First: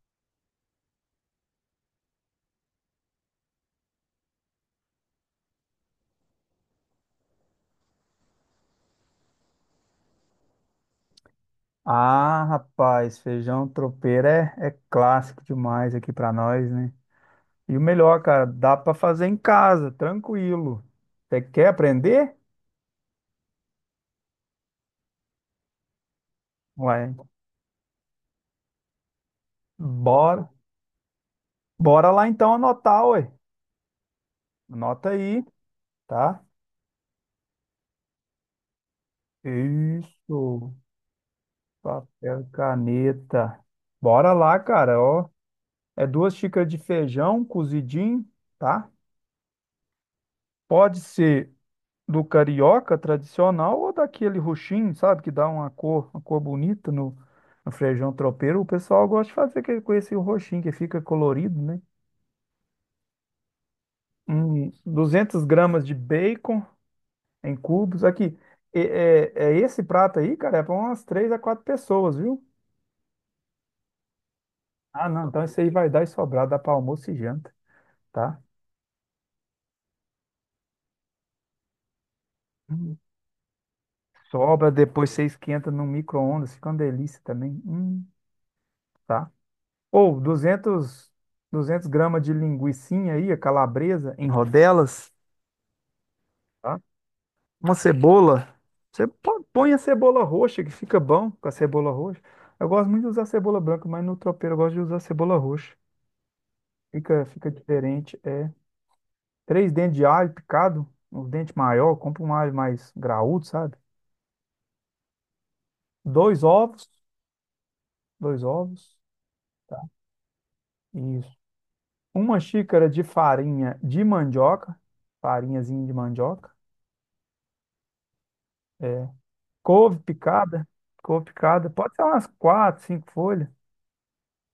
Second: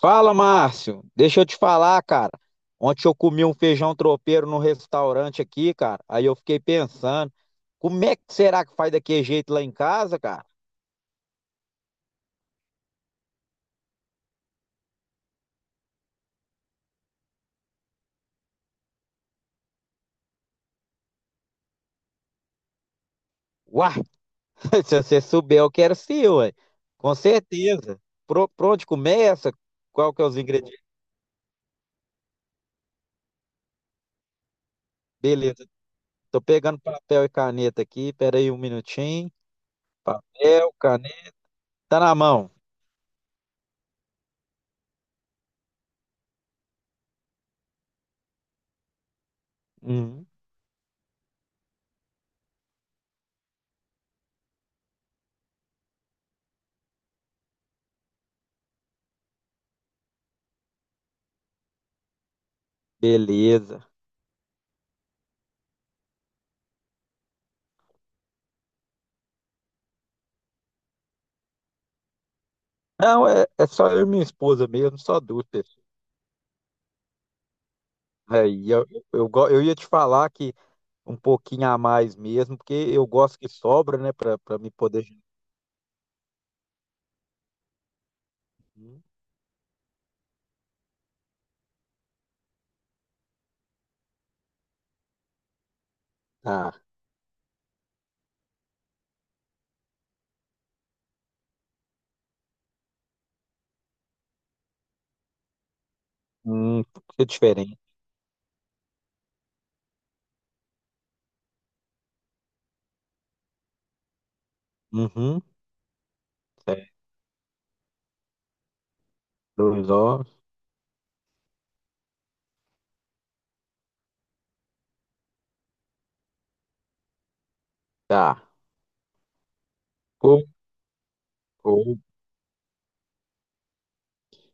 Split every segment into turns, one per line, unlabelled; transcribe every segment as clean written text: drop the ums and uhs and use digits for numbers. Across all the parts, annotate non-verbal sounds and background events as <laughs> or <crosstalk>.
Fala, Márcio. Deixa eu te falar, cara. Ontem eu comi um feijão tropeiro no restaurante aqui, cara. Aí eu fiquei pensando, como é que será que faz daquele jeito lá em casa, cara?
Ah, rapaz, feijão tropeiro é clássico demais aqui pra nós, né? E o melhor, cara, dá pra fazer em casa, tranquilo. Você quer aprender?
Uai, <laughs> se você souber, eu quero sim, ué. Com
Ué,
certeza. Pra onde começa? Qual que é os
bora.
ingredientes?
Bora lá então anotar, ué. Anota aí,
Beleza. Tô
tá?
pegando papel e caneta aqui. Pera aí um minutinho. Papel,
Isso.
caneta. Tá na
Papel e
mão.
caneta. Bora lá, cara, ó. É duas xícaras de feijão cozidinho, tá?
Uhum.
Pode ser do carioca tradicional ou daquele roxinho, sabe, que dá uma cor bonita no feijão tropeiro. O pessoal gosta de fazer aquele com esse roxinho que fica colorido, né?
Beleza.
200 gramas de bacon em cubos. Aqui, é esse prato aí, cara, é para umas três a quatro pessoas, viu?
Não, é só eu e minha esposa mesmo,
Ah,
só
não, então
duas
esse aí
pessoas.
vai dar e sobrar, dá para almoço e janta, tá?
É, e eu, eu ia te falar que um pouquinho a mais mesmo, porque
Hum,
eu gosto que sobra, né, para
sobra,
me poder.
depois você esquenta no micro-ondas, fica uma delícia também.
Hum.
Tá? Ou 200 gramas de linguicinha aí, a calabresa, em rodelas,
Tá.
tá? Uma cebola. Põe a cebola roxa, que fica bom com a cebola roxa. Eu gosto muito de usar cebola branca, mas no tropeiro eu gosto de usar cebola roxa.
Hum. Que
Fica
diferente.
diferente. É três dentes de alho picado, um dente maior, compra um alho mais graúdo, sabe?
Uhum.
Dois
Certo.
ovos, dois ovos,
Dois ovos.
isso. Uma xícara de farinha de mandioca, farinhazinha de mandioca.
Tá.
É. Couve
Couve,
picada, couve picada, pode
couve.
ser umas quatro, cinco folhas.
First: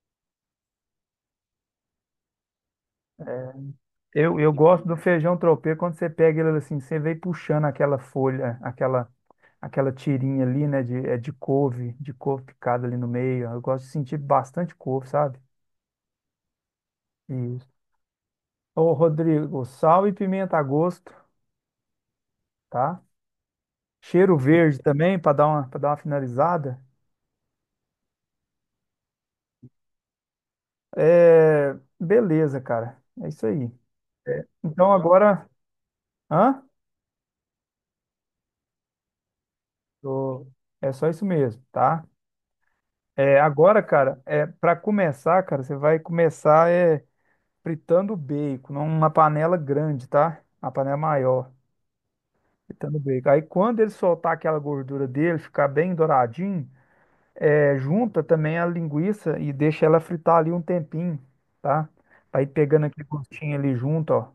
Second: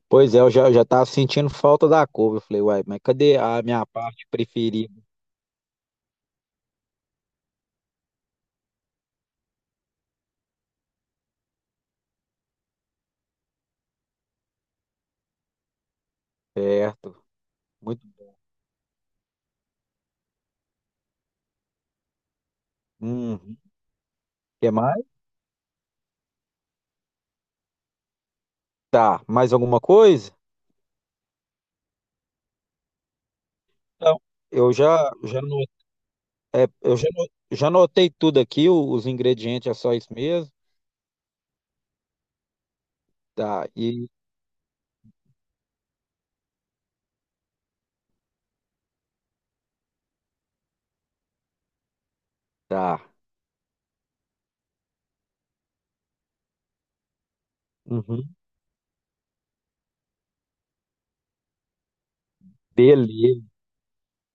Pois é, eu já, já tava sentindo falta da couve. Eu falei, uai, mas cadê a minha parte
Eu gosto do
preferida?
feijão tropeiro quando você pega ele assim, você vem puxando aquela folha, aquela tirinha ali, né, de couve picada ali no meio. Eu gosto de sentir bastante couve, sabe?
Certo.
Isso.
Muito.
Ô, Rodrigo, sal e pimenta a gosto, tá?
Uhum.
Cheiro
Quer
verde
mais?
também, para dar uma finalizada.
Tá. Mais alguma coisa?
É, beleza, cara. É isso aí.
Então, eu
Então
já, já,
agora,
no-
hã?
é, eu já, no- já notei tudo aqui, os ingredientes é só isso
Tô-
mesmo.
É só isso mesmo, tá?
Tá.
Agora, cara, é para começar, cara, você vai começar fritando o bacon numa panela grande, tá? Uma panela maior, fritando o
Tá.
bacon. Aí quando ele soltar aquela gordura dele, ficar bem douradinho, junta
Uhum.
também a linguiça e deixa ela fritar ali um tempinho, tá? Vai pegando aquele
Beleza,
gostinho ali junto, ó.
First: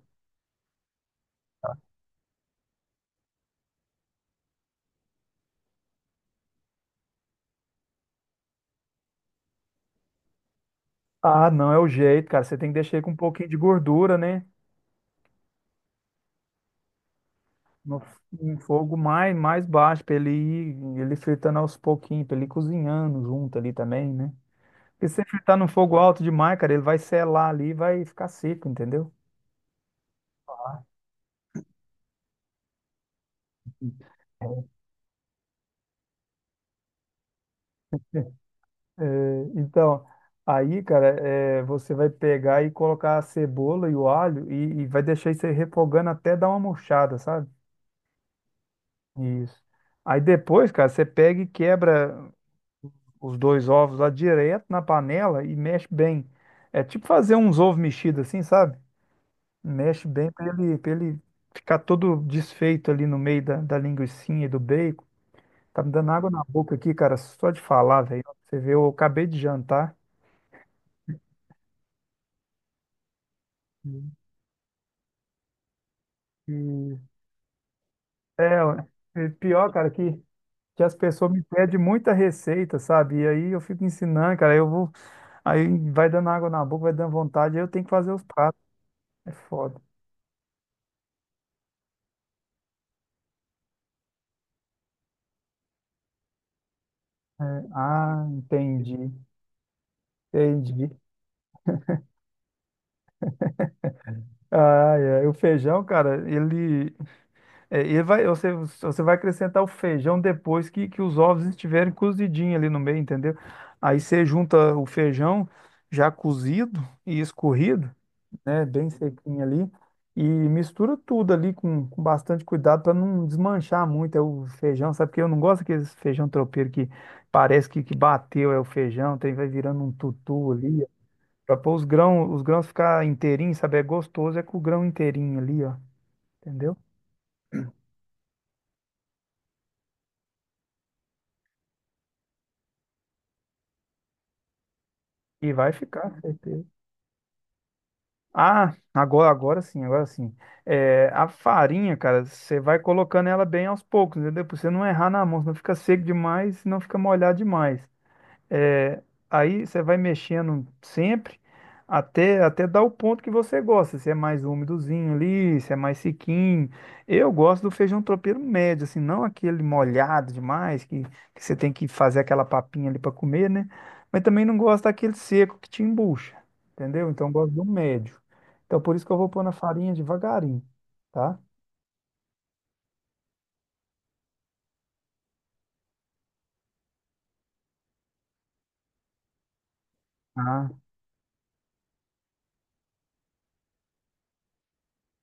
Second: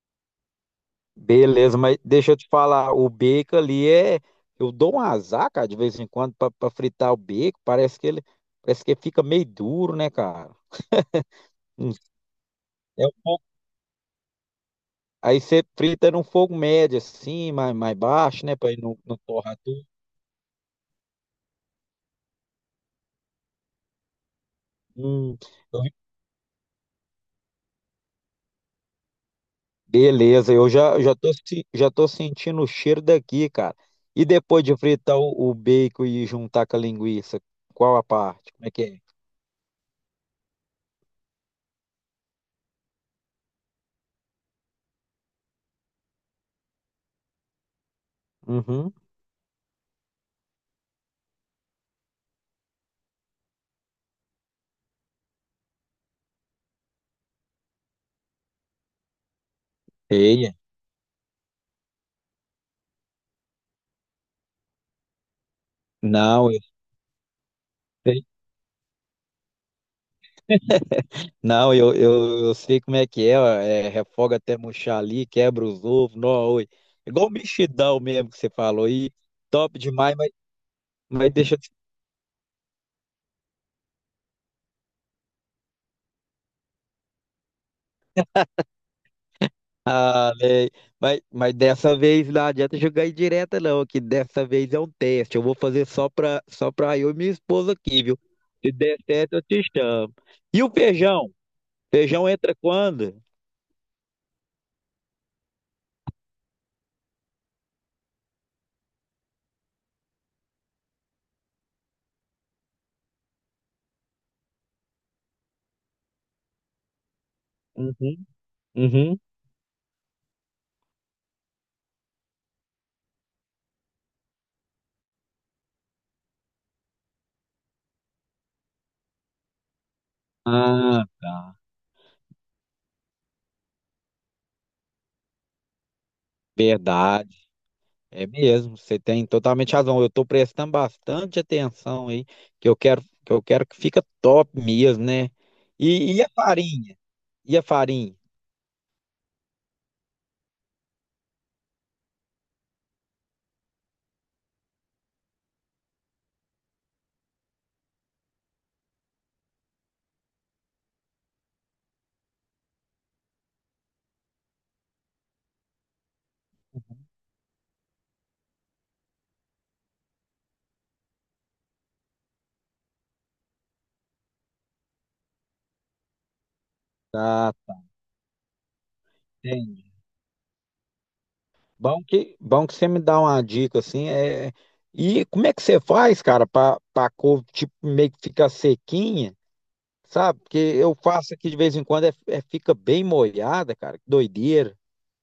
beleza, mas deixa eu te falar, o bacon ali é. Eu dou um azar, cara, de vez em quando, pra fritar o bacon. Parece que fica meio duro, né, cara?
Ah, não é o
Hum.
jeito, cara. Você tem que deixar ele
É
com
um
um
pouco.
pouquinho de gordura, né?
Aí você frita num fogo médio, assim, mais
No,
baixo, né?
Em
Pra ele
fogo
não
mais
torrar
mais
tudo.
baixo, pra ele ir, ele fritando aos pouquinhos, pra ele ir cozinhando junto ali também, né? Porque se você
Hum,
fritar no
eu-
fogo alto demais, cara, ele vai selar ali e vai ficar seco, entendeu?
beleza, eu
Ah,
já, já tô, se- já tô sentindo o cheiro daqui, cara. E depois de fritar o bacon e juntar com a linguiça, qual a parte? Como é que
é,
é?
então, aí, cara, você vai pegar e colocar a cebola e o alho e vai deixar isso aí refogando até dar uma murchada, sabe?
Uhum.
Isso. Aí depois, cara, você pega e quebra os dois ovos lá direto na panela e mexe bem. É tipo fazer uns ovos mexidos assim, sabe? Mexe bem
Sei.
pra ele ficar todo desfeito ali no meio da linguicinha e do bacon. Tá me dando água na
Não, eu
boca aqui, cara, só de falar, velho.
sei.
Você vê, eu acabei de jantar
Não, eu sei como é que é, ó, é, refoga até murchar ali, quebra os ovos, nó, oi.
e
Igual o mexidão mesmo que você
é, ó,
falou aí,
pior,
top
cara,
demais, mas,
que as
mas
pessoas me
deixa eu te
pedem muita receita, sabe? E aí eu fico ensinando, cara, aí vai dando água na boca, vai dando vontade, aí eu tenho que fazer os pratos. É foda.
falar, né? Mas dessa vez não adianta jogar aí direta não, que dessa vez é um teste, eu vou fazer só pra eu e minha esposa aqui, viu?
Ah,
Se der certo, eu te chamo. E o
entendi.
feijão? Feijão entra quando?
Ah, é. O feijão, cara, ele, É, e vai, você, você vai acrescentar o feijão depois que os ovos estiverem cozidinhos ali no meio, entendeu? Aí você junta o feijão já cozido e escorrido,
Uhum,
né? Bem
uhum.
sequinho ali, e mistura tudo ali com bastante cuidado para não desmanchar muito o feijão, sabe? Porque eu não gosto daqueles feijão tropeiro que parece que bateu o feijão, tem, vai virando um tutu ali,
Ah, tá.
para pôr os grãos ficar inteirinhos, sabe? É gostoso, é com o grão inteirinho ali, ó, entendeu?
Verdade. É mesmo, você tem totalmente razão. Eu estou prestando bastante atenção aí, que eu quero que fica top mesmo, né?
E vai
E,
ficar,
e a
certeza.
farinha? E a farinha?
Ah, agora sim. É, a farinha, cara, você vai colocando ela bem aos poucos, entendeu? Pra você não errar na mão, senão fica seco demais, não fica molhado demais. É, aí você vai mexendo sempre até dar o ponto que você gosta. Se é mais úmidozinho ali, se é mais sequinho. Eu gosto do feijão tropeiro médio, assim, não aquele molhado demais, que você tem que fazer aquela papinha ali para comer, né? Mas também não gosto daquele seco que te embucha, entendeu? Então eu gosto
Tá,
do
tá,
médio. Então por isso que eu vou pôr na farinha
entende?
devagarinho, tá?
Bom que você me dá uma dica assim. E como é que você faz, cara, para couve tipo meio que ficar sequinha, sabe? Porque eu faço aqui de vez em quando fica bem molhada, cara. Que doideira.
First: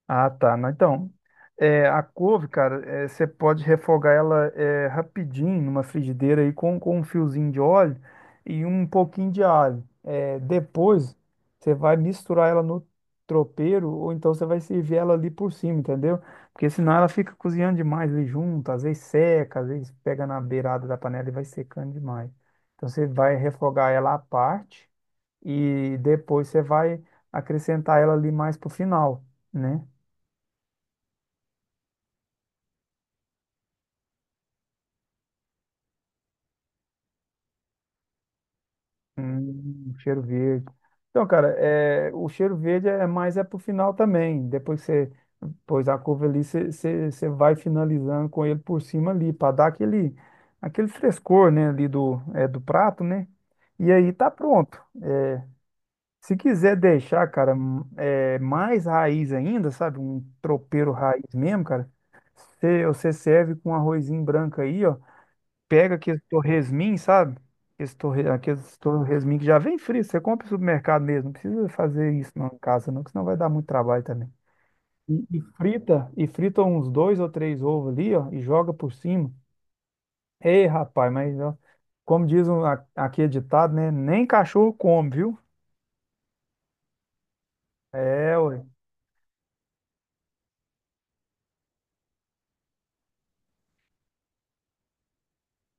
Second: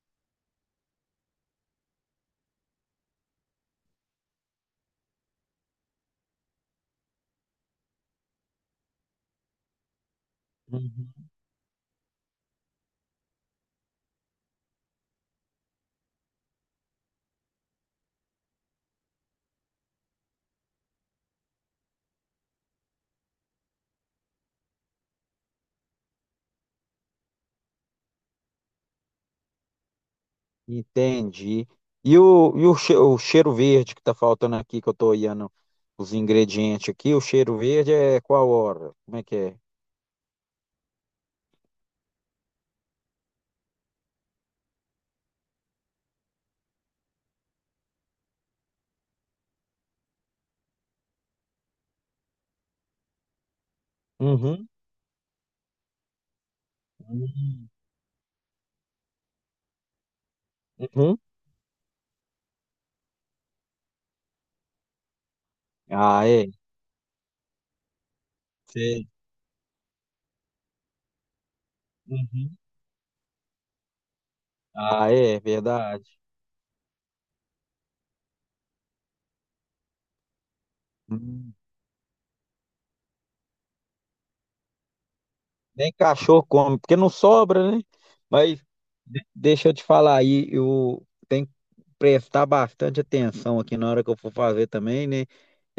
Ah, tá. Não, então, é, a couve, cara, você pode refogar ela rapidinho numa frigideira aí com um fiozinho de óleo e um pouquinho de alho. É, depois, você vai misturar ela no tropeiro ou então você vai servir ela ali por cima, entendeu? Porque senão ela fica cozinhando demais ali junto, às vezes seca, às vezes pega na beirada da panela e vai secando demais. Então, você vai refogar ela à parte e depois você vai acrescentar ela ali mais pro final, né?
Entendi. O cheiro verde que tá faltando aqui, que eu tô olhando os ingredientes aqui, o cheiro verde é qual hora? Como é que é?
Cheiro verde. Então, cara, é, o cheiro verde é mais é pro final também. Depois que você pôs a curva ali, você vai finalizando com ele por cima ali, para dar aquele, aquele frescor, né, ali do, do prato, né? E aí tá
Uhum.
pronto. Se quiser deixar, cara,
Uhum.
mais raiz ainda, sabe? Um tropeiro
Uhum.
raiz mesmo, cara. Você serve com um arrozinho branco aí, ó, pega aqueles
Ah, é.
torresmin, sabe? Aqueles
Sei.
torresmin que já vem frio, você compra no supermercado mesmo, não precisa fazer isso não
Uhum.
em casa não, que senão vai dar muito trabalho também.
Ah,
E,
é,
e
verdade.
frita, e frita uns dois ou três ovos ali, ó, e joga por cima. Ei, rapaz, mas
Hum,
ó, como diz um, aqui é ditado, né? Nem cachorro come, viu?
Nem cachorro come, porque não sobra, né?
É, ué.
Mas deixa eu te falar aí, eu tenho que prestar bastante atenção aqui na hora que eu for fazer também, né?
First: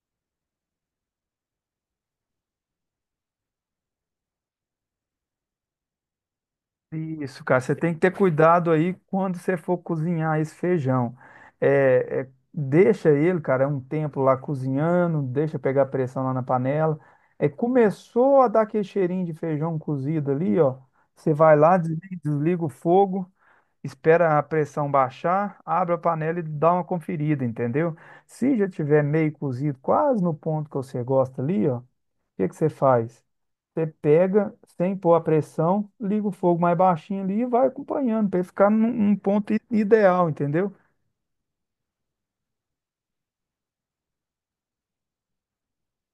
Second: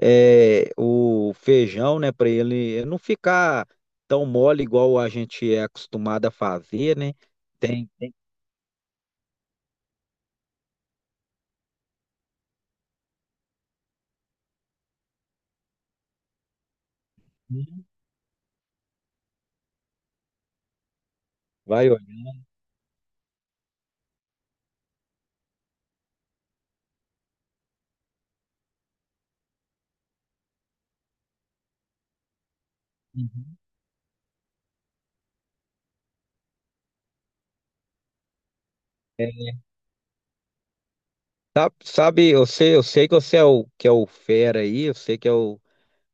É, o feijão, né, para ele não ficar tão mole igual a gente é acostumado a fazer, né?
Isso, cara, você
Tem,
tem que ter
tem,
cuidado aí quando você for cozinhar esse feijão. Deixa ele, cara, um tempo lá cozinhando, deixa pegar pressão lá na panela. É, começou a dar aquele cheirinho de feijão cozido ali, ó. Você vai lá,
vai olhando.
desliga o fogo, espera a pressão baixar, abre a panela e dá uma conferida, entendeu? Se já tiver meio cozido, quase no ponto que você gosta ali, ó, o que que você faz?
Uhum.
Você pega sem pôr a pressão, liga o fogo mais baixinho ali e vai acompanhando para ficar num ponto ideal, entendeu?
Sabe, sabe, eu sei que você é o que é o fera aí, eu sei que é o,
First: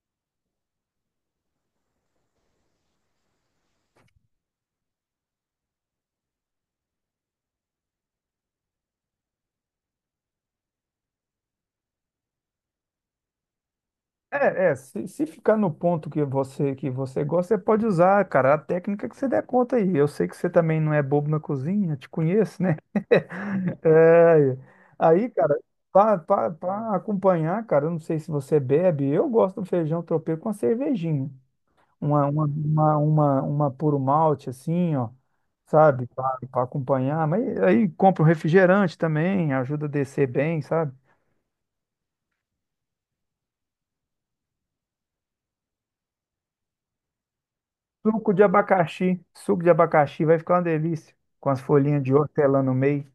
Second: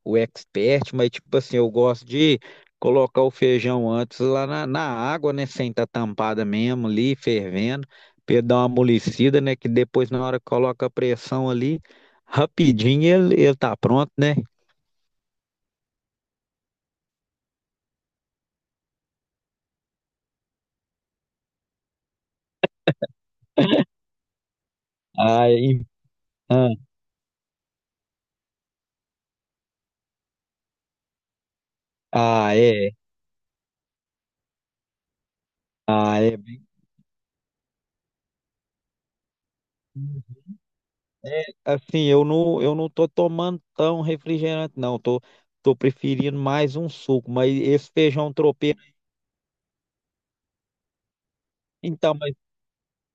o expert, mas tipo assim, eu gosto de colocar o feijão antes lá na água, né, sem estar tampada mesmo ali, fervendo, pra ele dar uma amolecida, né, que depois na hora que coloca a pressão ali, rapidinho ele tá pronto, né?
Se ficar no ponto que você gosta, você pode usar, cara, a técnica que você der conta aí. Eu sei que você também não é bobo na cozinha, te conheço, né? <laughs> É, aí,
Ah.
cara,
Ah,
para acompanhar, cara, eu não sei se você bebe, eu gosto do feijão tropeiro com a cervejinha. uma, uma,
ah, é.
uma, uma, uma puro malte, assim, ó, sabe,
Ah, é
para
bem.
acompanhar. Mas aí compra um refrigerante também, ajuda a descer bem, sabe?
É, assim, eu não tô tomando tão refrigerante, não. Tô preferindo mais um suco, mas esse feijão tropeiro.
Suco de abacaxi vai ficar uma delícia, com as folhinhas de
Então, mas.
hortelã no meio.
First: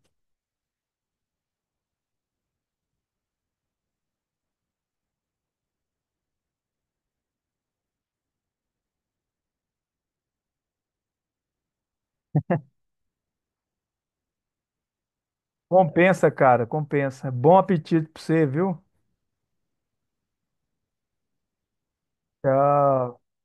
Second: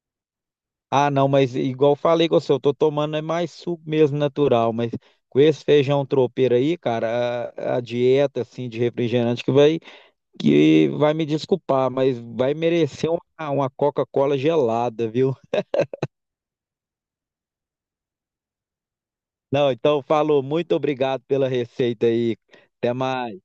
Ah, não, mas igual eu falei com você, eu tô tomando é mais suco mesmo natural, mas com esse feijão tropeiro aí, cara, a dieta, assim, de refrigerante que vai, me desculpar, mas vai merecer uma Coca-Cola gelada, viu?
Compensa, cara, compensa. Bom apetite pra você, viu?
Não, então falou, muito obrigado pela receita aí. Até
Tchau.
mais.